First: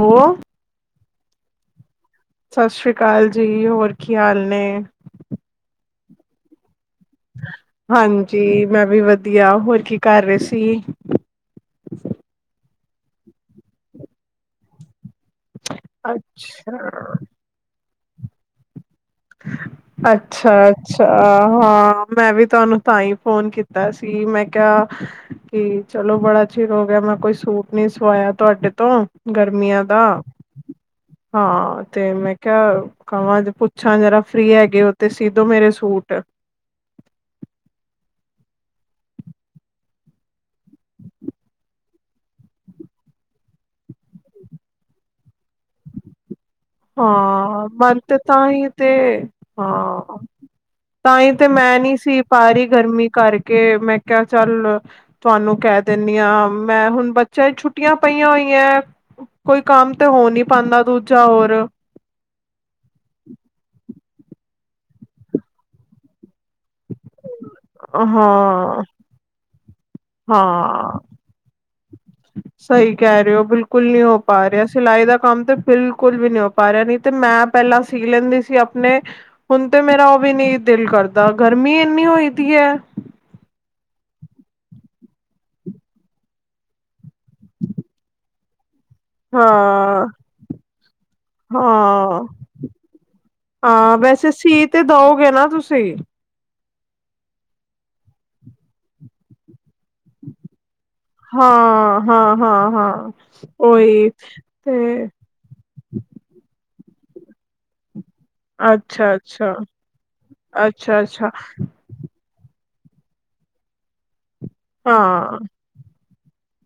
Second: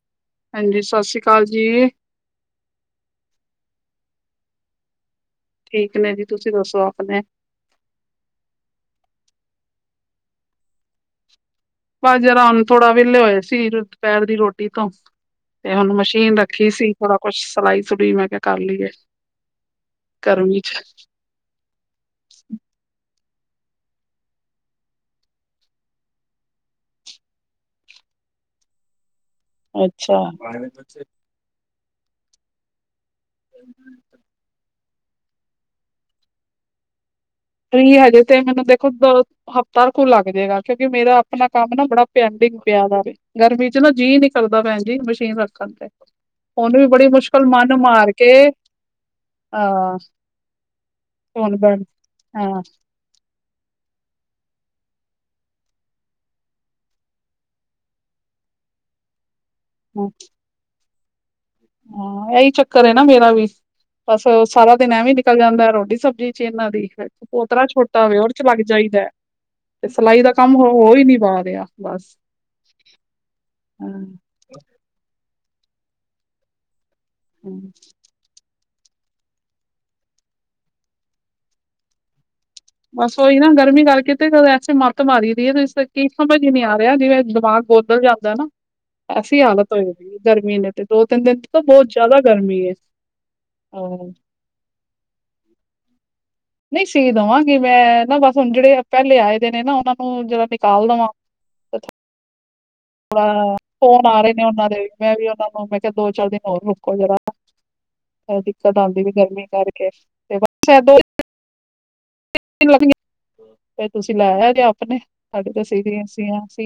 ਹੋ। ਹਾਂਜੀ, ਸਤਿ ਸ਼੍ਰੀ ਅਕਾਲ ਜੀ। ਸਤਿ ਸ੍ਰੀ ਅਕਾਲ ਜੀ, ਹੋਰ ਕੀ ਹਾਲ ਨੇ? ਠੀਕ ਨੇ ਜੀ, ਤੁਸੀਂ ਦੱਸੋ ਆਪਣੇ? ਹਾਂਜੀ, ਮੈਂ ਵੀ ਵਧੀਆ ਹੋਰ ਕੀ ਕਰ ਰਹੇ ਸੀ? ਬਾ ਯਾਰਮ ਥੋੜਾ ਵਿਹਲੇ ਹੋਏ ਸੀ, ਦੁਪਹਿਰ ਦੀ ਰੋਟੀ ਤੋਂ। ਤੇ ਹੁਣ ਮਸ਼ੀਨ ਰੱਖੀ ਸੀ ਅੱਛਾ ਥੋੜਾ ਕੁਛ, ਸਿਲਾਈ ਸਲੁਈ ਮੈਂ ਕਿਹਾ ਕਰ ਲਈਏ। ਅੱਛਾ, ਗਰਮੀ ਚ ਅੱਛਾ ਹਾਂ, ਹਾਂ। ਮੈਂ ਵੀ ਤੁਹਾਨੂੰ ਤਾਂ ਹੀ ਫੋਨ ਕੀਤਾ ਸੀ, ਮੈਂ ਕਿਹਾ ਕੀ ਚਲੋ ਬੜਾ ਚਿਰ ਹੋ ਗਿਆ ਮੈਂ, ਕੋਈ ਸੂਟ ਨੀ ਸਵਾਇਆ ਤੁਹਾਡੇ ਤੋਂ। ਗਰਮੀਆਂ ਦਾ, ਅੱਛਾ ਹਾਂ ਤੇ ਮੈਂ ਕਿਹਾ ਕਵਾਂ ਪੁ ਪੂਛਾਂ ਜਰਾ ਫ੍ਰਰੀ ਹੈਗੇ ਉਹ ਤੇ ਸੀਦੋ ਮੇਰੇ ਸੂਟ। ਫ੍ਰੀ ਹਜ ਤੇ ਮਨ ਦੇਖੋ ਦ ਹਫ਼ਤਾ ਕੋ ਲੱਗ ਜਾਏਗਾ ਕਿਉਂਕਿ ਮੇਰਾ ਆਪਣਾ ਕੰਮ ਨਾ ਬੜਾ ਪੈਂਡਿੰਗ ਪਿਆ ਵਾ ਵੇ। ਗਰਮੀ ਚ ਨਾ ਜੀਅ ਨਿ ਕਰਦਾ ਭੈਣ ਜੀ, ਮਸ਼ੀਨ ਰੱਖਣ ਤੇ। ਹੁਣ ਵੀ ਬੜੀ ਮੁਸ਼ਕਿਲ ਹਾਂ, ਮਨ ਮਾਰ ਤੇ ਕੇ ਤਾਂ ਹੀ ਤੇ ਅਹ ਹਾਂ। ਤਾਂ ਹੀ ਤੇ ਹੁਣ ਮੈਂ ਬਣ ਨਹੀ ਸੀ ਪਾ ਹਾਂ ਰਹੀ ਗਰਮੀ ਕਰਕੇ, ਮੈਂ ਕਿਹਾ ਚੱਲ। ਤੁਹਾਨੂੰ ਕਹਿ ਦਿੰਦੀ ਹਾਂ, ਮੈਂ ਹੁਣ ਬੱਚਿਆਂ ਛੁੱਟੀਆਂ ਪਈਆਂ ਹੋਈਆਂ। ਕੋਈ ਕੰਮ ਤੇ ਹਾਂ ਹੋ ਨੀ ਪਾਉਂਦਾ ਦੂਜਾ ਹੋਰ। ਹਾਂ, ਇਹੀ ਚੱਕਰ ਹੈ ਨਾ ਮੇਰਾ ਵੀ। ਬਸ ਸਾਰਾ ਦਿਨ ਐਵੇ ਵੀਂ ਨਿਕਲ ਜਾਂਦਾ ਏ, ਰੋਟੀ ਸਬਜ਼ੀ ਚ ਇਹਨਾਂ ਦੀ। ਤਰਾ ਛੋਟਾ ਵੇ ਉੱਦੇ ਚ ਲੱਗ ਹਾਂ ਜਾਈਦਾ ਤੇ ਸਿਲਾਈ ਦਾ ਕੰਮ ਹੋ ਹੋ ਈ ਨਈ ਪਾ ਰਿਆ ਬਸ। ਸਈ ਕੈ ਰਏ ਓ ਬਿਲਕੁਲ ਨੀ ਹੋ ਪਾ ਰਿਆ, ਸਿਲਾਈ ਦਾ ਕੰਮ ਤੇ ਬਿਲਕੁਲ ਵੀ ਨੀ ਹੋ ਪਾ ਰਿਆ ਨੀ ਤੇ ਮੈਂ ਹਮ ਪੈਲਾਂ ਸੀ ਲੈਂਦੀ ਸੀ ਆਪਣੇ। ਹੁਣ ਤੇ ਮੇਰਾ ਓ ਵੀ ਨੀ ਦਿਲ ਕਰਦਾ ਗਰਮੀ ਇੰਨੀ ਹੋਈ ਦੀ ਐ। ਬਸ ਓਈ ਨਾ ਗਰਮੀ ਕਰਕੇ ਤੇ ਕ ਐਸੇ ਮੱਤ ਮਾਰੀਦੀ ਏ ਇਸਕਰਕੇ ਸਮਝ ਈ ਨਈ ਆ ਰਿਆ ਜਿਵੇਂ ਦਿਮਾਗ ਬੌਤ ਬਦਲ ਜਾਂਦਾ ਨਾ। ਐਸੀ ਹਾਲਤ ਹੋਏ ਹਾਂ ਦੀ ਏ ਗਰਮੀ ਨੇ ਤੇ ਦੋ-ਤਿੰਨ ਦਿਨ ਤੋ ਬੌਤ ਜ਼ੈਦਾ ਹਾਂ ਗਰਮੀ ਐ। ਹਾਂ, ਵੈਸੇ ਸੀ ਤੇ ਦਓਗੇ ਨਾ ਤੁਸੀਂ। ਨਈ ਸੀ ਦਵਾਂਗੀ ਮੈਂ ਨਾ ਬਸ ਹੁਣ ਜੇੜੇ ਪੈਲੇ ਆਏ ਦੇ ਨੇ ਨਾ ਉਨਾਂ ਨੂੰ ਜਰਾ ਨਿਕਾਲ ਦਵਾਂ। ਹਾਂ, ਹਾਂ, ਹਾਂ, ਹਾਂ ਥੋੜਾ ਫੋਨ ਉਹੀ ਆ ਰੇ ਨੇ ਉਨਾਂ ਦੇ ਵੀ ਤੇ ਮੈਂ ਵੀ ਉਨਾਂ ਨੂੰ ਮੈਂ ਕਿਆ ਦੋ- ਚਾਰ ਦਿਨ ਹੋਰ ਰੁਕੋ ਜਰਾ, ਬੜੀ ਦਿੱਕਤ ਆਂਦੀ ਵੀ ਅੱਛਾ, ਗਰਮੀ ਅੱਛਾ, ਕਰਕੇ ਤੇ ਬਸ ਐ ਦੋ ਅੱਛਾ, ਅੱਛਾ। [unintelligible] ਤੁਸੀਂ ਲੈ ਆਏ‌ਜੇ ਆਪ। ਹਾਂ,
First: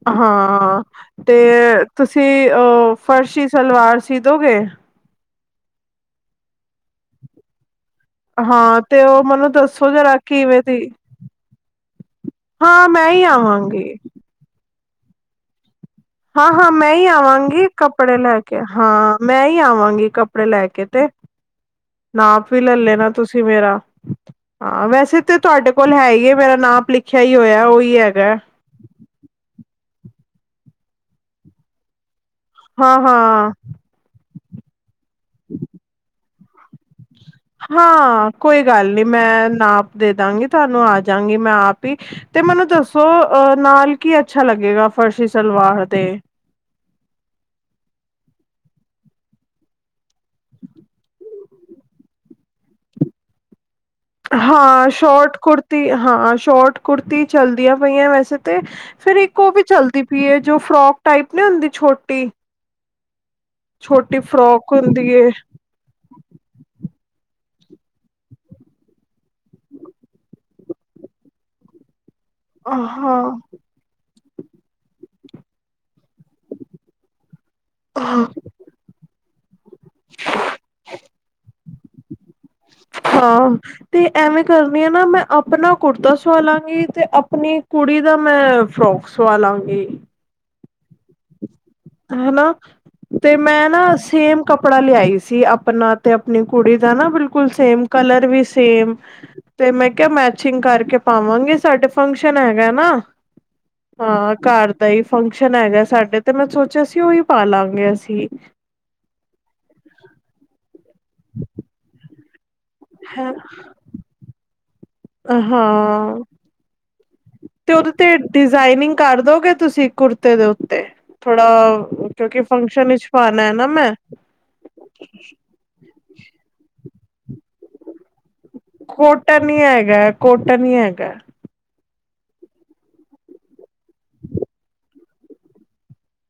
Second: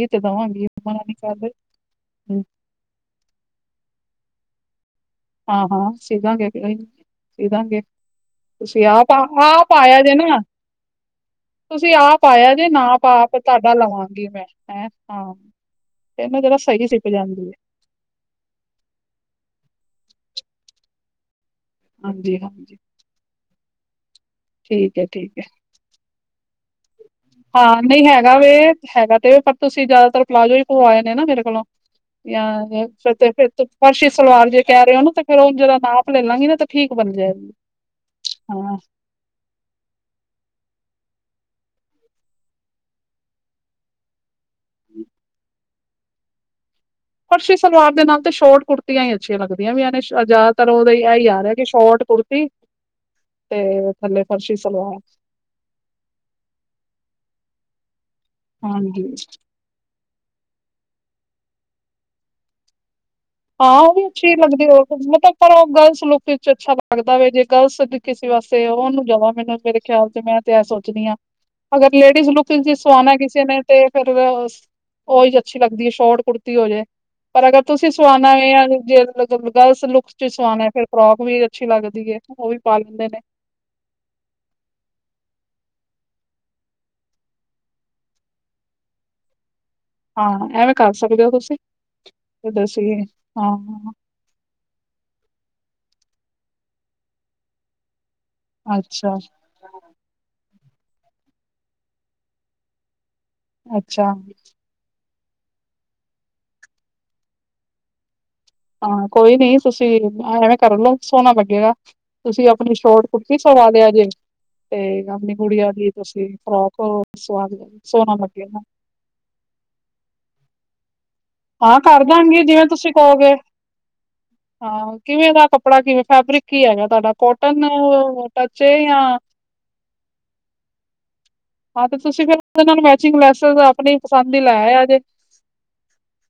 ਤੇ ਦੇਵਾਂਗੀ ਹਾਂ ਮਨਾ ਨਹੀਂ ਤੇ ਕਰਦੇ ਤੁਸੀ ਓ ਫਰਸ਼ੀ ਸਲਵਾਰ ਸੀ ਦੋਗੇ। ਹਾਂ-ਹਾਂ ਸੀਦਾਂਗੇ ਕੋਈ ਨੀ ਸੀਦਾਂਗੇ। ਹਾਂ ਤੁਸੀ ਤੇ ਆਪ, ਉਹ ਮੈਨੂੰ ਆਪ ਦੱਸੋ ਆਯਾ ਜੇ ਜਰਾ ਨਾ। ਕਿਵੇਂ ਦੀ ਤੁਸੀ ਆਪ ਆਇਆ ਜੇ ਹਾਂ ਨਾਪ ਮੈਂ ਹੀ ਆਪ ਤੁਆਡਾ ਆਵਾਂਗੀ ਲਵਾਂਗੀ ਮੈਂ ਹੈਂ ਨਾਪ। ਹਾਂ-ਹਾਂ, ਮੈਂ ਈ ਆਵਾਂਗੀ ਕੱਪੜੇ ਲੈ ਕੇ। ਹਾਂ, ਮੈਂ ਈ ਆਵਾਂਗੀ ਕੱਪੜੇ ਲੈ ਕੇ ਤੇ। ਹਾਂਜੀ ਨਾਪ ਵੀ ਹਾਂਜੀ ਲੈ ਲੈਨਾ ਤੁਸੀ ਮੇਰਾ। ਹਾਂ, ਠੀਕ ਹੈ ਵੈਸੇ ਠੀਕ ਤੇ ਹੈ ਤੁਆਡੇ ਕੋਲ ਹੈਈ ਏ ਮੇਰਾ ਨਾਪ ਲਿਖ ਹਾਂ, ਨਈ ਹੈਗਾ ਵੇ। ਹੈਗਾ ਤੇ ਪਰ ਤੁਸੀਂ ਜੈਦਾਤਰ ਪਲਾਜ਼ੋ ਈ ਪਵਾਏ ਨੇ ਨਾ ਮੇਰੇ ਕੋਲੋਂ ਯਾ ਹਾਂ, ਫਿਰ ਤੇ ਹਾਂ ਫਿਰ ਤੋ ਫਰਸ਼ੀ ਸਲਵਾਰ ਜੇ ਕੈ ਰੇ ਓ ਨਾ ਫੇਰ ਓਂਜ ਓਦਾਂ ਨਾਪ ਲੈ ਲਾਂਗੀ ਨਾ ਤੇ ਠੀਕ ਬਣ ਜੇ ਹਾਂ, ਕੋਈ ਗੱਲ ਨੀ ਮੈਂ ਨਾਪ ਦੇ ਦਾਂਗੀ ਤੁਆਨੂੰ ਆਜਾਂਗੀ ਮੈਂ ਆਪ ਈ। ਤੇ ਮੈਨੂੰ ਦੱਸੋ ਅ ਨਾਲ ਕੀ ਅੱਛਾ ਲੱਗੇਗਾ ਫਰਸ਼ੀ ਸਲਵਾਰ ਦੇ। ਫਰਸ਼ੀ ਸਲਵਾਰ ਦੇ ਨਾਲ ਤੇ ਸ਼ੋਰਟ ਕੁੁਰਤੀਆਂ ਈ ਅੱਛੀਆਂ ਲੱਗਦੀਆਂ ਪੀਆਂ ਨੇ। ਜ਼ੈਦਾਤਰ ਓ ਐ ਈ ਆਰੇਆ ਏ ਕਿ ਸ਼ੋਰਟ ਕੁੜਤੀ ‌ [inaudible] ਤੇ ਥੱਲੇ ਫਰਸ਼ੀ ਹਾਂ, ਸਲਵਾਰ ਸ਼ੋਰਟ ਕੁੜ ਤੀ, ਹਾਂ ਸ਼ੋਟ ਕੁੁੜਤੀ ਚਲਦੀਆਂ ਪਈਆਂ ਵੈਸੇ ਤੇ ਹਾਂਜੀ ਫੇਰ ਇੱਕ ਓ ਵੀ ਚੱਲਦੀ ਪਈਏ ਜੋ ਫਰੋਕ ਟਾਈਪ ਨੀ ਹੁੰਦੀ ਛੋਟੀ। ਹਾਂ, ਓ ਵੀ ਛੋਟੀ ਅੱਛੀ ਲੱਗਦੀ ਫਰੋਕ ਓ ਹੁੰਦੀ ਏ ਮਤਲਬ ਪਰ ਓ ਗਰਲਸ ਲੂਕ ਚ ਅੱਛਾ ਲੱਗਦਾ ਵੇ, ਜੇ ਗਰਲਸ ਦੀ ਕਿਸੇ ਵਾਸਤੇ ਓਨੂ ਜਾਦਾ ਮੈਨੂੰ ਮੇਰੇ ਖਿਆਲ ਚ ਮੈਂ ਤੇ ਸੋਚਨੀ ਆ, ਅਗਰ ਲੇਡੀਜ਼ ਲੁੱਕ ਚ ਸਵਾਣਾ ਹਾਂ ਕਿਸੇ ਨੇ ਤੇ ਫੇਰ ਵ ਓਈ ਅੱਛੀ ਲੱਗਦੀ ਏ ਸ਼ੋਰਟ ਕੁੜਤੀ ਹੋ ਜੇ। ਪਰ ਅਗਰ ਤੁਸੀ ਸਵਾਣਾ ਏ ਅਲਗ ਜੇ ਗਰ ਗਲਸ ਲੁੱਕ ਚ ਸਵਾਨਾ ਫਿਰ ਫਰੋਕ ਵੀ ਅੱਛੀ ਲੱਗਦੀ ਐ ਓ ਵੀ ਪਾ ਲੈਂਦੇ ਨੇ। ਹਾਂ। ਤੇ ਐਵੇਂ ਕਰਨੀ ਆ ਨਾ ਮੈਂ ਅਪਣਾ ਕੁੜਤਾ ਸੁਆਲਾਂਗੀ ਤੇ ਅਪਣੀ ਕੁੜੀ ਦਾ ਮੈਂ ਫਰੋਕ ਸਵਾਲਾਂਗੀ। ਹਾਂ, ਐਵੇਂ ਕਰ ਸਕਦੇ ਓ ਤੁਸੀਂ। ਹੈਨਾ ਦੱਸੀਏ ਤੇ ਹਾਂ ਮੈਂ ਨਾ ਸੇਮ ਕੱਪੜਾ ਲਿਆਈ ਸੀ ਅਪਣਾ ਤੇ ਅਪਣੀ ਕੁੜੀ ਦਾ ਨਾ ਬਿਲਕੁਲ ਸੇਮ ਕਲਰ ਵੀ ਤੇ, ਅੱਛਾ ਤੇ ਮੈਂ ਕਿਆ ਮੈਚਿੰਗ ਕਰਕੇ ਪਾਵਾਂਗੇ ਸਾਡੇ ਫੰਕਸ਼ਨ ਹੈਗਾ ਨਾ ਅੱਛਾ ਹਾਂ, ਘਰ ਦਾ ਈ ਫੰਕਸ਼ਨ ਹੈਗਾ ਸਾਡੇ ਤੇ ਮੈਂ ਸੋਚ ਚਯਾ ਸੀ ਓਹੀ ਪਾਲਾਂਗੇ ਅਸੀ। ਹਾਂ, ਕੋਈ ਨੀ ਤੁਸੀਂ ਐਵੇਂ ਕਰਲਓ ਸੋਣਾ ਲੱਗੇਗਾ ਤੁਸੀਂ ਅਪਣੀ ਸ਼ੋਰਟ ਹੈ ਕੁੁਰਤੀ ਸਵਾ ਲੇਆ ਜੇ ਤੇ ਅਪਣੀ ਗੁੜੀਆ ਦੀ ਹਾਂ ਤੁਸੀ ਫਰੋਕ ਹੋਰ ਓ ਸਵਾ ਲੋ ਤੇ ਉਹਦੇ ਸੋਨਾ ਤੇ ਲਗੇਗਾ। ਡਿਜ਼ਾਇਨਿੰਗ ਕਰ ਦੋਗੇ ਤੁਸੀਂ ਕੁੜਤੇ ਦੇ ਉੱਤੇ। ਥੋੜਾ ਕਿਉਂਕਿ ਦਾਂਗੇ ਜਿਵੇਂ ਫੰਕਸ਼ਨ ਤੁਸੀਂ ਵਿਚ ਕਹੋਗੇ ਪਾਨਾ ਐ ਨਾ ਮੈਂ। ਹਾਂ, ਕਿਵੇਂ ਦਾ ਕੱਪੜਾ ਕਿਵੇਂ ਫੈਬਰਿਕ ਕੀ ਹੈਗਾ ਤੁਹਾਡਾ ਕੋਟਨ। ਟੱਚ ਏ ਜਾਂ ਕੋਟਨ ਹੀ ਹੈਗਾ ਕੋਟਨ ਹੀ ਹੈਗਾ। ਹਾਂ ਤੇ ਤੁਸੀਂ ਫਿਰ ਉਹਦੇ ਨਾਲ ਮੈਚਿੰਗ ਲੈਸੇਸ ਆਪਣੀ ਪਸੰਦ ਦੀ ਲੈ ਆਯਾ ਜੇ।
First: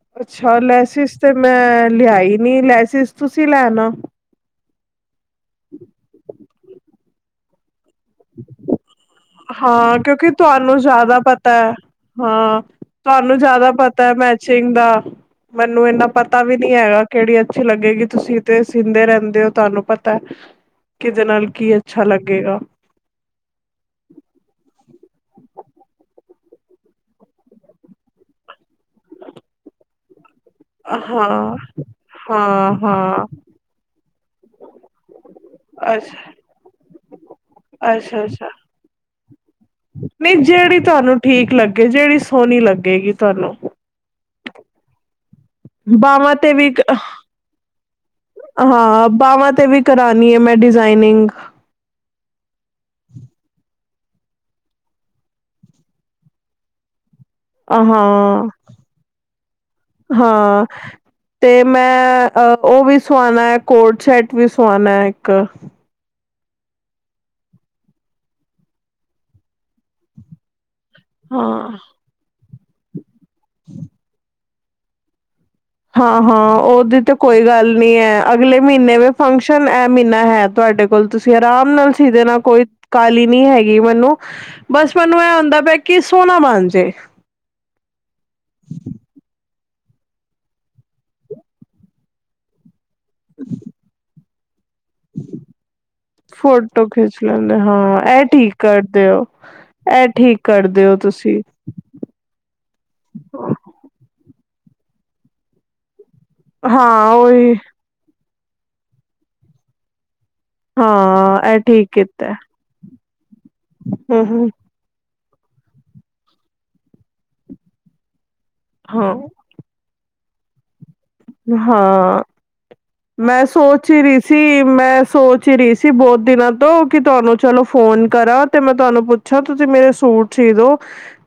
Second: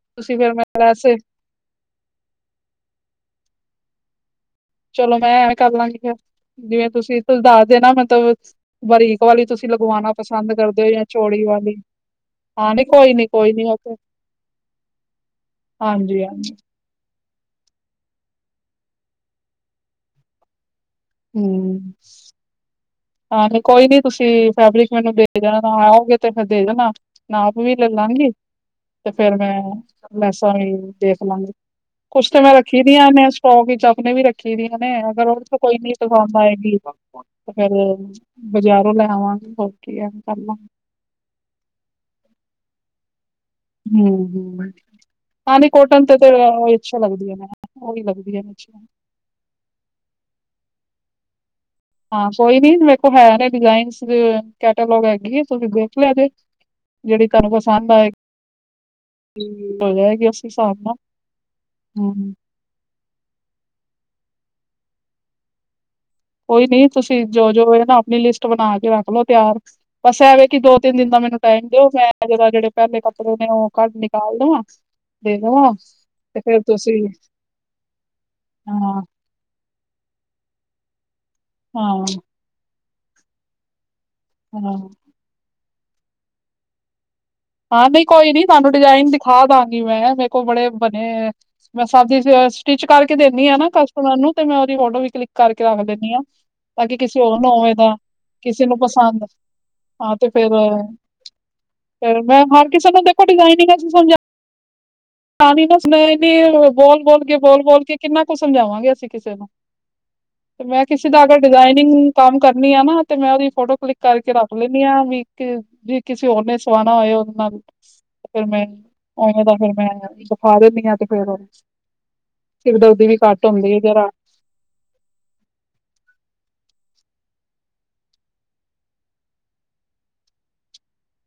ਤੁਸੀਂ ਫਿਰ ਅੱਛਾ ਮੈਂ ਲੈਸ ਲੈਸਿਸ ਤੇ ਮੈਂ ਲਿਆਈ ਨੀ ਲੈਸਿਸ ਤੁਸੀ ਲੈ ਆਨਾ। ਚਲੋ ਮੈਂ ਐਵੇਂ ਕਰ ਲਾਂਗੀ ਫੇਰ ਜਿਵੇਂ ਤੁਸੀਂ ਤੁਸ ਦੱਸ ਦੇਨਾ ਮਤਲਬ ਬਰੀਕ। ਵਾਲੀ ਤੁਸੀਂ ਹਾਂ ਲਗਵਾਉਣਾ ਕਿਉਂਕਿ ਪਸੰਦ ਤੁਹਾਨੂੰ ਕਰਦੇ ਹੋ ਜਾਂ ਜ਼ਿਆਦਾ ਚੋੜੀ ਪਤਾ ਹੈ ਵਾਲੀ। ਹਾਂ ਨੀ ਕੋਈ ਨੀ ਤੁਹਾਨੂੰ ਕੋਈ ਨੀ ਜ਼ਿਆਦਾ ਓਕੇ। ਪਤਾ ਏ ਮੈਚਿੰਗ ਦਾ। ਮੈਨੂੰ ਇੰਨਾ ਹਾਂਜੀ ਪਤਾ ਹਾਂਜੀ ਵੀ ਨੀ ਹੈਗਾ। ਕੇਹੜੀ ਅੱਛੀ ਲੱਗੇਗੀ ਤੁਸੀ ਤੇ ਸੀਂਦੇ ਰਹਿੰਦੇ ਓ ਤੁਹਾਨੂੰ ਪਤਾ ਐ। ਕਿਦੇ ਨਾਲ ਕੀ ਹੂੰ ਅੱਛਾ ਲੱਗੇਗਾ। ਹਾਂ ਨੀ ਕੋਈ ਨੀ ਤੁਸੀ ਫੈਬਰਿਕ ਮੈਨੂੰ ਦੇ ਜਾਣਾ ਆਓਗੇ ਤੇ ਫੇਰ ਦੇ ਜਾਣਾ। ਨਾਪ ਵੀ ਲੈ ਲਾਂਗੀ ਤੇ ਫੇਰ ਮੈਂ ਲੈਸਾਂ ਵੀ ਦੇਖ ਲਾਂਗੀ। ਹਾਂ ਕੁਛ ਤੇ ਮੈਂ ਹਾਂ ਰੱਖੀ ਦੀਆਂ ਹਾਂ ਨੇ ਸਟੋਕ ਵਿੱਚ ਅਪਣੇ ਵੀ ਰੱਖੀ ਦੀਆਂ ਨੇ ਅਗਰ ਓਦੇ ਚੋ ਕੋਈ ਨੀ ਅੱਛਾ ਪਸੰਦ ਆਏਗੀ। ਫੇਰ ਅੱਛਾ ਅੱਛਾ ਬਜ਼ਾਰੋਂ ਲੈਆਵਾਂਗੇ ਹੋਰਕੀ ਐਵੇਂ ਨਹੀਂ ਕਰਲਾਂਗੇ। ਜਿਹੜੀ ਤੁਹਾਨੂੰ ਠੀਕ ਲੱਗੇ ਜਿਹੜੀ ਸੋਹਣੀ ਲੱਗੇਗੀ ਤੁਹਾਨੂੰ। ਹੂੰ ਹੁਂ। ਖਾਲੀ ਕੋਟਨ ਤੇ ਬਾਹਵਾਂ ਓ, ਵੀ ਉਹੀ ਅੱਛੀ ਲੱਗਦੀ ਏ ਨਾ ਉਹੀ ਲੱਗਦੀ ਏ ਅੱਛਾ ਬਾਾਹਵਾਂ ਤੇ ਵੀ। ਕਰਾਨੀ ਏ ਮੈਂ ਡਿਜ਼ਾਇਨਿੰਗ। ਹਾਂ ਕੋਈ ਨੀ ਮੇਰੇ ਕੋਲ ਹੈਗੇ ਨੇ ਡਿਜ਼ਾਇਨ ਕੈਟਾਲੋਗ ਹੈਗੀ ਆ ਤੁਸੀਂ ਦੇਖ ਲਿਆ ਜੇ। ਜੇੜੀ ਤੁਹਾਨੂੰ ਹਾਂ ਪਸੰਦ ਆਏ। ਉਸ ਹਾਂ ਹਿਸਾਬ ਨਾਲ ਤੇ ਮੈਂ ਹੂੰ ਅ। ਉਹ ਵੀ ਸਵਾਣਾ ਹੈ ਕੋਟ ਸ਼ੈਟ ਵੀ ਸਵਾਣਾ ਇੱਕ। ਕੋਈ ਨੀ ਤੁਸੀਂ ਜੋ ਜੋ ਨਾ ਆਪਣੀ ਲਿਸਟ ਬਣਾ ਕੇ ਰੱਖ ਲਓ ਤਿਆਰ ਬਸ ਐਵੇਂ ਕਿ ਦੋ। ਤਿੰਨ ਦਿਨ ਦਾ ਮੈਨੂੰ ਟਾਈਮ ਹਾਂ ਦਿਓ ਮੈਂ ਜਦਾ ਜਿਹੜੇ ਪਹਿਲੇ ਕੱਪੜੇ ਨੇ ਉਹ ਘੱਟ ਨਿਕਾਲ ਦੇਵਾਂ ਦੇ ਦੇਵਾਂ। ਹਾਂ ਤੇ ਹਾਂ ਫੇਰ ਤੁਸੀਂ ਉਹਦੀ ਤੇ ਕੋਈ ਗੱਲ ਨੀ ਹੈ ਅਗਲੇ ਮਹੀਨੇ ਹਾਂ ਵੀ। ਫੰਕਸ਼ਨ ਇਹ ਮਹੀਨਾ ਹੈ ਤੁਹਾਡੇ ਕੋਲ ਤੁਸੀਂ ਆਰਾਮ ਹਾਂ ਨਾਲ ਸੀ ਦੇ ਨਾਲ ਕੋਈ। ਕਾਹਲੀ ਨੀ ਹੈਗੀ ਮੈਨੂੰ ਹਾਂ ਬਸ ਮੈਨੂੰ ਐ ਹੁੰਦਾ ਪਿਆ ਕਿ ਸੋਹਨਾ ਬਣ ਜੇ। ਹਾਂ ਨਹੀਂ ਕੋਈ ਨੀ ਤੁਹਾਨੂੰ ਡਿਜ਼ਾਇਨ ਦਿਖਾ ਦਾਂਗੀ ਮੈਂ ਮੇਰੇ ਕੋਲ ਬੜੇ ਬਣੇ। ਮੈਂ ਸਬਦੀ ਸ ਸਟਿਚ ਕਰਕੇ ਦੇਨੀ ਆਂ ਨਾ ਕਸਟਮਰ ਨੂੰ। ਤੇ ਮੈਂ ਉਹਦੀ ਫੋਟੋ ਵੀ ਕਲਿੱਕ ਕਰਕੇ ਰੱਖ ਦੰਦੀ ਹਾਂ ਤਾਂ ਫੋਟੋ ਕਿ ਖਿੱਚ ਕਿਸੇ ਹੋਰ ਨੂੰ ਲੈਂਦੇ ਹੋਵੇ ਹਾਂ ਦਾ ਕਿਸੇ ਨੂੰ ਪਸੰਦ। ਐ ਠੀਕ ਕਰਦੇ ਓ ਤੁਸੀ। ਫਿਰ ਮੈਂ ਹਰ ਕਿਸੇ ਨੂੰ ਤਾਂ ਡਿਜਾਇਨਿੰਗ ਸਮਝ। ਪਾਣੀ ਨੁ ਸਮੇਲ ਏਨੀ ਏ ਹਾਂ ਬੋਲ ਬੋਲ ਕੇ ਉਹੀ ਬੋਲ ਬੋਲ ਕੇ ਕਿੰਨਾ ਕੁ ਸਮਝਾਵਾਂਗੇ ਅਸੀਂ ਕਿਸੇ ਨੂੰ। ਤੇ ਮੈਂ ਕਿਸੇ ਦਾ ਅਗਰ ਹਾਂ ਇਹ ਠੀਕ ਡਿਜ਼ਾਇਨਿੰਗ ਕੀਤਾ ਕੰਮ ਕਰਨੀ ਆ ਨਾ ਤੇ ਮੈਂ ਉਹਦੀ ਫੋਟੋ ਕਲਿੱਕ ਕਰਕੇ ਹਮ ਰੱਖ ਲੈਂ। ਵੀ ਜੇ ਕਿਸੇ ਹੋਰ ਨੇ ਸਵਾਣਾ ਹੋਏ ਉਹਦੇ ਨਾਲ ਫਿਰ ਮੈਂ। ਹਮ ਔਵੇਂ ਦਾ ਫੇਰ ਮੈਂ ਦਿਖਾ ਦਿੰਨੀ ਆਂ। ਫਿਰ ਹਾਂ ਹਾਂ ਸਿਰ ਦਰਦੀ ਵੀ ਮੈਂ ਘੱਟ ਹੁੰਦੀ ਹੈ ਸੋਚ ਹੀ ਜਰਾ। ਰਹੀ ਸੀ ਮੈ। ਮੈਂ ਸੋਚ ਹੀ ਰਹੀ ਸੀ ਬਹੁਤ ਦਿਨਾਂ ਤੋਂ ਕਿ ਤੁਹਾਨੂੰ ਚਲੋ ਫੋਨ ਕਰਾਂ ਤੇ ਮੈਂ ਤੁਹਾਨੂੰ ਪੁੱਛ। ਅੱਛਾ ਤੁਸੀਂ ਮੇਰੇ ਸੂਟ ਸੀਦੋ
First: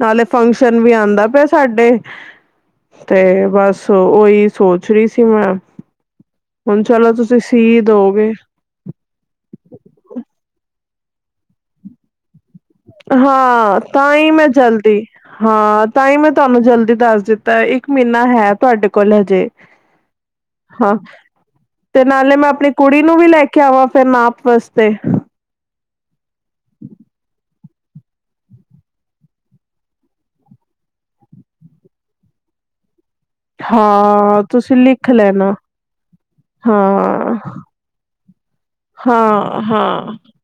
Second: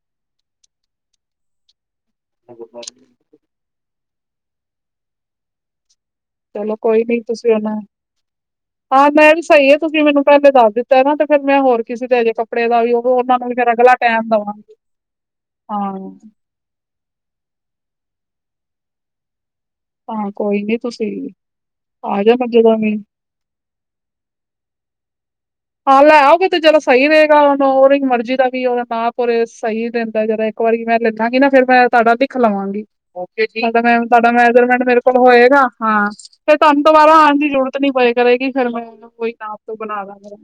ਨਾਲੇ ਫੰਕਸ਼ਨ ਵੀ ਆਂਦਾ ਪਿਆ ਐ ਸਾਡੇ। ਤੇ ਬਸ ਓਹੀ ਸੋਚ ਰਹੀ ਸੀ ਮੈਂ। ਹੁਣ ਕੋਈ ਚਲੋ ਨੀ ਤੁਸੀਂ ਉਹਨਾਂ ਸੀ ਦੋਗੇ। ਹਾਂ ਮੈਂ ਵੀ ਸਹੀ ਹੈ ਤੁਸੀਂ ਮੈਨੂੰ ਪਹਿਲੇ ਦੱਸ ਦਿੱਤਾ ਏ ਨਾ ਤੇ ਫੇਰ ਮੈਂ ਹੋਰ ਕਿਸੇ ਤੇ ਅਜੇ ਕੱਪੜੇ ਦਾ ਵੀ ਉਹ। ਉਹਨਾਂ ਨੂੰ ਵੀ ਫਿਰ ਹਾਂ ਅਗਲਾ ਤਾਂ ਟਾਈਮ ਹੀ ਮੈਂ ਦੇਵਾਂ ਜਲਦੀ ਹਾਂ ਤਾਂ ਹੀ ਮੈਂ ਤੁਹਾਨੂੰ ਜਲਦੀ ਦੱਸ ਦਿੱਤਾ। ਤਾਂ ਇੱਕ ਮਹੀਨਾ ਹੈ ਤੁਹਾਡੇ ਕੋਲ ਹਜੇ। ਹਾਂ ਕੋਈ ਨੀ ਹਾਂ ਤੁਸੀਂ ਤੇ ਆ ਨਾਲੇ ਜਾਣਾ ਮੈਂ ਆਪਣੀ ਜਦੋਂ ਕੁੜੀ ਨੂੰ ਵੀ ਲੈ ਕੇ। ਕਿਆ ਹੂਆ ਫਿਰ ਮਾਪ ਵਾਸਤੇ, ਹਾਂ ਲੈ ਆਓਗੇ ਤੇ ਜ਼ਰਾ ਸਹੀ ਰਹੇਗਾ ਉਹਨੂੰ ਉਹਦੀ ਮਰਜ਼ੀ ਦਾ ਵੀ ਉਹਦਾ ਨਾਪ ਉਰੇ ਸਹੀ ਰਹਿੰਦਾ ਜਰਾ ਏਕ। ਇੱਕ ਵਾਰੀ ਮੈਂ ਲੇਲਾਂਗੀ ਨਾ ਫੇਰ ਮੈਂ ਤੁਹਾਡਾ ਲਖ ਲਵਾਂਗੀ। ਤੁਹਾਡਾ ਹਾਂ ਤੁਸੀਂ ਮੈਜਰਮੈਂਟ ਮੇਰੇ ਲਿਖ ਕੋਲ ਲੈਣਾ ਹੋਏਗਾ, ਹਾਂ ਫੇਰ ਤੁਹਾਨੂੰ ਦੁਆਰਾ ਹਾਂ ਆਣ ਦੀ ਲੋੜ ਨੀ। ਇਤਨੀ ਪਏ ਕਰੇਗੀ ਫਿਰ ਮੈਂ ਨੂੰ ਕੋਈ ਨਾਪ ਹਾਂ ਕੇ ਹਾਂ ਬਣਾ ਦਾਂਗੇ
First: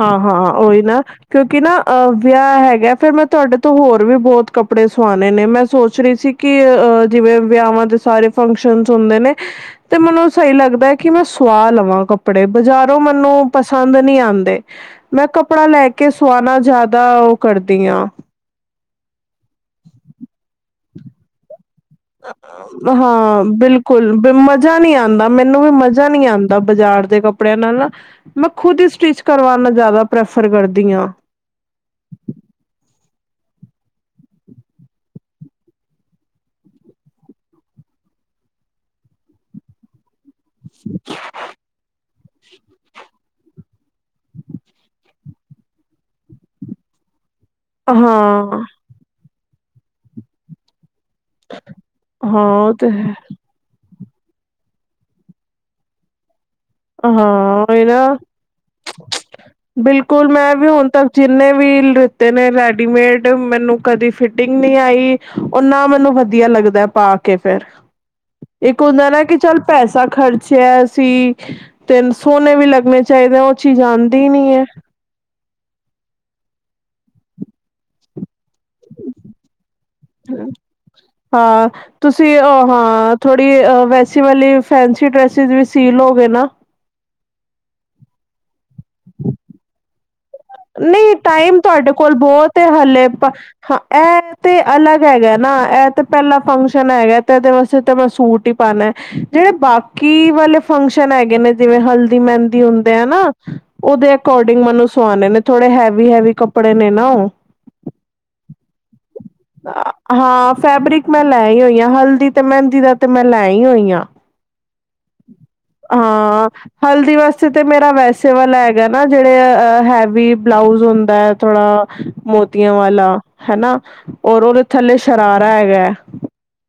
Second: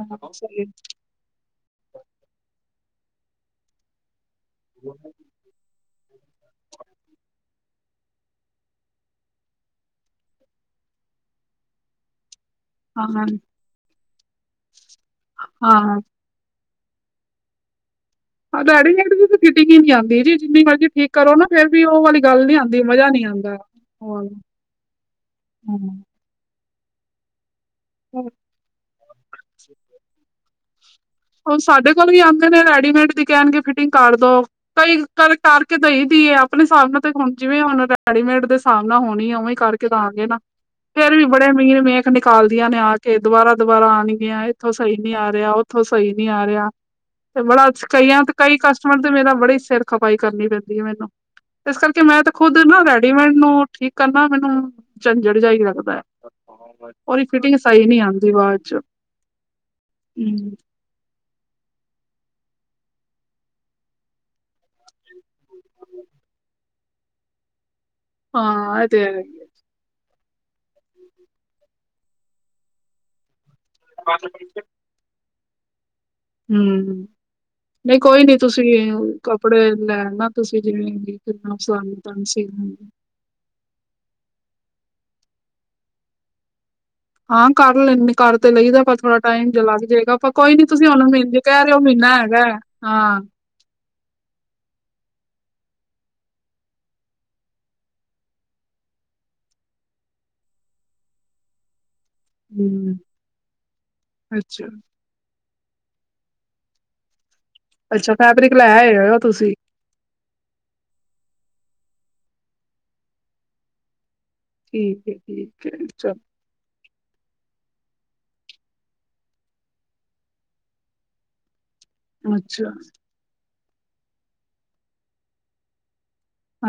ਹਾਂ-ਹਾਂ ਓਹੀ ਨਾ, ਕਿਉਂਕਿ ਨਾ ਅ ਵਿਆਹ ਹੈਗਾ, ਫਿਰ ਮੈਂ ਤੁਹਾਡੇ ਤੋਂ ਹੋਰ ਵੀ ਬੋਤ ਕੱਪੜੇ ਸੁਆਉਣੇ ਨੇ ਮੈਂ। ਸੋਚ ਰਹੀ ਸੀ, ਕਿ ਅ ਜਿਵੇਂ ਵਿਆਹਾਂ ਦੇ ਸਾਰੇ ਫੰਕਸ਼ਨਜ਼ ਹੁੰਦੇ ਨੇ ਤੇ ਮੈਨੂੰ ਸਹੀ ਲੱਗਦਾ ਐ, ਕਿ ਮੈਂ ਸੁਆ ਲਵਾਂ ਕੱਪੜੇ, ਬਜ਼ਾਰੋਂ ਮੈਨੂੰ ਪਸੰਦ ਨੀ ਆਂਦੇ। ਮੈਂ ਕੱਪੜਾ ਲੈ ਹਾਂ ਕੇ, ਸੁਆਣਾ ਜ਼ਾਦਾ ਓਹ ਕਰਦੀ ਆਂ। ਹਾਂ, ਰੈਡੀਮੇਡ ਦੀ ਤੇ ਫਿਟਿੰਗ ਹੀ ਨੀ ਆਂਦੀ, ਜੀ ਜਿੰਨੀ ਮਰਜ਼ੀ ਠੀਕ ਕਰੋ, ਫ਼ਿਰ ਵੀ ਉਹ ਵਾਲੀ ਗੱਲ ਨਹੀਂ ਆਂਦੀ, ਮਜਾ ਨੀ ਆਂ ਹਾਂ ਬਿਲਕੁਲ ਮਜ਼ਾ ਨੀ ਆਂਦਾ, ਮੈਨੂੰ ਵੀ ਮਜ਼ਾ ਹਾਂ ਨੀ ਆਂ ਬਾਜ਼ਾਰ ਦੇ ਕੱਪੜਿਆਂ ਨਾਲ ਨਾ, ਮੈਂ ਖੁਦ ਹੀ ਸਟਿਚ ਕਰਵਾਣਾ ਜ਼ਿਆਦਾ ਪ੍ਰੈਫਰ ਕਰਦੀ ਆਂ। ਹੁਣ ਸਾਡੇ ਕੋਲ ਵੀ ਆਂਦੇ ਨੇ, ਰੈਡੀਮੇਡ ਦੀ ਕਹਿਣਗੇ ਫਿਟਿੰਗ ਕਰ ਦੋ। ਕਈ ਕਰ ਕਰਕੇ ਦਈ ਦੀ ਏ ਆਪਣੇ ਹਿਸਾਬ ਨਾਲ, ਤੇ ਹੁਣ ਜਿਵੇਂ ਹੁਣ ਰੈਡੀਮੇਡ ਦੇ ਹਿਸਾਬ ਨਾਲ ਹੋਣੀ ਏ ਉਵੇਂ ਕਰਕੇ। ਤਾਂ ਆਗੇ ਨਾ, ਫੇਰ ਵੀ ਬੜੇ ਅਮੀਰ ਨੇ। ਨਿਕਾਲਦੀਆ ਨੇ ਆ ਕੇ, ਦੁਬਾਰਾ-ਦੁਬਾਰਾ ਆਣਗੀਆਂ, ਇੱਥੋਂ ਸਹੀ ਨੀ ਆ ਰਿਹਾ ਉੱਥੋਂ ਸਈ ਨੀ ਆ ਰਿਹਾ, ਤੇ ਬੜਾ ਕਈਆਂ ਤੇ ਕਈ ਹਾਂ-ਹਾਂ ਕਸਟ ਕਸਟਮਰ ਤੇ ਮੇਰਾ ਬੜੀ ਸਿਰ ਖਪਾਈ ਕਰਨੀ ਪੈਂਦੀ ਐ ਮੈਨੂੰ, ਇਸ ਕਰਕੇ ਮੈਂ ਤਾਂ ਖੁਦ ਉਹ ਨਾ ਤੇ ਹੈ। ਰੈਡੀਮੇਡ ਨੂੰ ਠੀਕ ਕਰਨਾ, ਮੈਨੂੰ ਝੰਝੜ ਜਾ ਹੀ ਲੱਗਦਾ। ਉਹਦੀ ਫਿਟਿੰਗ ਹਾਂ ਸਹੀ ਉਹੀ ਨੀ ਨਾ ਆਂਦੀ ਬਾਅਦ ਚ। ਬਿਲਕੁਲ, ਹਮ ਮੈਂ ਵੀ ਹੁਣ ਤੱਕ ਜਿੰਨੇ ਵੀ ਲੁਤੇ ਨੇ ਰੈਡੀਮੇਡ, ਮੈਨੂੰ ਕਦੀ ਫਿਟਿੰਗ ਨਹੀਂ ਆਈ। ਉਹ ਨਾ ਮੈਨੂੰ ਵਧੀਆ ਲੱਗਦਾ ਪਾ ਕੇ ਫੇਰ, ਇੱਕ ਹਾਂ ਇਹ ਤੇ ਹੁੰਦਾ ਨਾ ਹੈ ਕਿ ਚੱਲ ਪੈਸਾ ਖਰਚਿਆਂ ਅਸੀਂ, ਤੇ ਸੋਹਣੇ ਵੀ ਲੱਗਣੇ ਚਾਹੀਦੇ ਹੁਣ। ਚੀਜ਼ ਆਂਦੀ ਨੀ ਐ। ਹੂੰ, ਨਹੀਂ ਕੋਈ ਨੀ ਤੁਸੀਂ ਕੱਪੜੇ ਲੈ ਨਾ ਤੁਸੀਂ ਜਿਵੇਂ ਹਾਂ [inaudible] ਤੁਸੀਂ ਸੀ। ਉਹ ਹਾਂ ਥੋੜ੍ਹੀ ਵੈਸੀ ਵਾਲੀ ਫੈਂਸੀ ਡਰੈਸਿਸ ਵੀ ਸੀਅ ਲੋ ਗੇ ਨਾ। ਹਾਂ ਕਰ ਲੈਂਦੇ, ਕਰ ਤੇ ਲਈਦਾ, ਪਰ ਥੋੜਾ ਟਾਈਮ ਜਾ ਲੱਗ ਜੇਗਾ। ਨਹੀਂ, ਟਾਈਮ ਤੁਹਾਡੇ ਕੋਲ ਹੈ। ਬਹੁਤ ਏ ਹਾਲੇ ਹਾਂ ਤਾਂ। ਹਾਂ ਇਹ ਤੇ ਅਲੱਗ ਹੈਗਾ ਨਾ, ਇਹ ਤੇ ਪਹਿਲਾ ਫੰਕਸ਼ਨ ਹੈਗਾ, ਤੇ ਇਹਦੇ ਵਾਸਤੇ ਤਾਂ ਮੈਂ ਸੂਟ ਹੀ ਪਾਣਾ। ਜਿਹੜੇ ਬਾਕੀ ਵਾਲੇ ਫੰਕਸ਼ਨ ਹੈਗੇ ਨੇ ਜਿਵੇਂ ਹਲਦੀ, ਮਹਿੰਦੀ ਹਮ ਹੁੰਦੇ ਆ ਨਾ, ਉਹਦੇ ਅਕੋਰਡਿੰਗ ਅੱਛਾ ਮੈਨੂੰ ਸੁਆਣੇ ਨੇ, ਥੋੜੇ ਹੈਵੀ- ਹੈਵੀ ਕੱਪੜੇ ਨੇ ਨਾ ਉਹ। ਅੱਛਾ, ਫੈਬਰਿਕ ਲੈ ਆਏ ਹੋਏ ਹੋ ਤੁਸੀਂ। ਹਾਂ ਫੈਬਰਿਕ ਮੈਂ ਲੈ ਆਈ ਹੋਈ ਆਂ, ਹਲਦੀ ਤੇ ਮਹਿੰਦੀ ਦਾ ਤੇ ਮੈਂ ਲੈ ਹੀ ਹੋਈ ਹਾਂ। ਠੀਕ ਹੈ ਠੀਕ ਹੈ ਚਲੋ ਆਂ ਹਲਦੀ ਵਾਸਤੇ ਤੇ ਮੇਰਾ ਵੈਸੇ ਵਾਲਾ ਹੈਗਾ ਨਾ, ਜਿਹੜੇ ਹੈਵੀ ਬਲਾਊਜ ਹੁੰਦਾ ਐ ਥੋੜਾ। ਅੱਛਾ ਮੋਤੀਆਂ ਵਾਲਾ ਹਨਾ, ਉਹਦੇ ਥੱਲੇ ਸ਼ਰਾਰਾ ਹੈਗਾ ਐ।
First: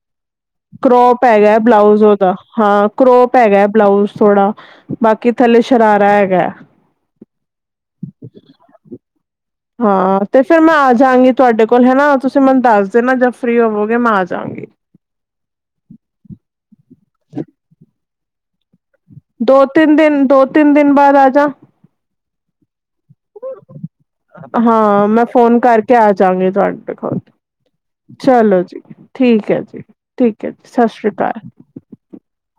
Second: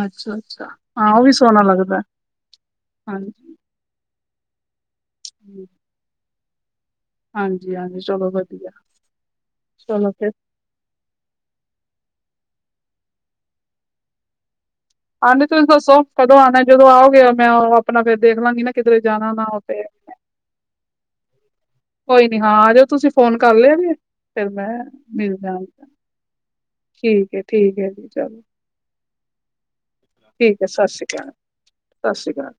ਅੱਛਾ ਅੱਛਾ ਹਾਂ ਕਰੋਪ ਉਹ ਵੀ ਹੈਗਾ ਸੋਹਣਾ ਲੱਗਦਾ ਬਲਾਊਜ ਉਹਦਾ, ਹਾਂ ਕਰੋਪ ਹਾਂਜੀ ਹੈਗਾ ਬਲਾਊਜ ਥੋੜਾ। ਬਾਕੀ ਥੱਲੇ ਸ਼ਰਾਰਾ ਹੈਗਾ। ਹਾਂਜੀ-ਹਾਂਜੀ, ਚਲੋ ਵਧੀਆ। ਚਲੋ ਹਾਂ ਫਿਰ ਤੇ ਤੇ ਮੈਂ ਆ ਜਾਵਾਂਗੀ ਤੁਹਾਡੇ ਕੋਲ ਹਨਾ, ਤੁਸੀਂ ਮੈਨੂੰ ਦੱਸ ਦੇਣਾ ਜਦ ਫ੍ਰੀ ਹੋਵੋਗੇ, ਮੈਂ ਆ ਜਾਵਾਂਗੀ। ਹਾਂਜੀ, ਤੁਸੀਂ ਦੱਸੋ ਕਦੋਂ ਆਣਾ, ਜਦੋਂ ਆਓਗੇ ਮੈਂ ਉਹ ਆਪਣਾ ਫੇਰ ਦੇਖ ਲਾਂਗੀ ਨਾ, ਕਿਧਰੇ ਜਾਣਾ ਨਾ ਦੋ ਹੋਵੇ ਤਿੰਨ ਦਿਨ- ਦੋ ਤਿੰਨ ਦਿਨ ਬਾਅਦ ਆਜਾ। ਕੋਈ ਨੀ ਹਾਂ, ਆਜੋ। ਤੁਸੀਂ ਫੋਨ ਕਰ ਲੈਣੇ ਹੋ, ਫਿਰ ਮੈਂ ਹਾਂ ਮੈਂ ਮਿਲ ਜਾ ਫੋਨ ਗੀ, ਕਰਕੇ ਆ ਜਾਗੀ ਤੁਹਾਡੇ ਕੋਲ ਠੀਕ ਐ। ਠੀਕ ਹੈ ਜੀ, ਚਲ। ਚਲੋ ਜੀ ਠੀਕ ਐ ਜੀ, ਠੀਕ ਐ ਜੀ, ਸਸ ਰੀ ਕਾਲ। ਸਸ ਰੀ ਕਾਲ।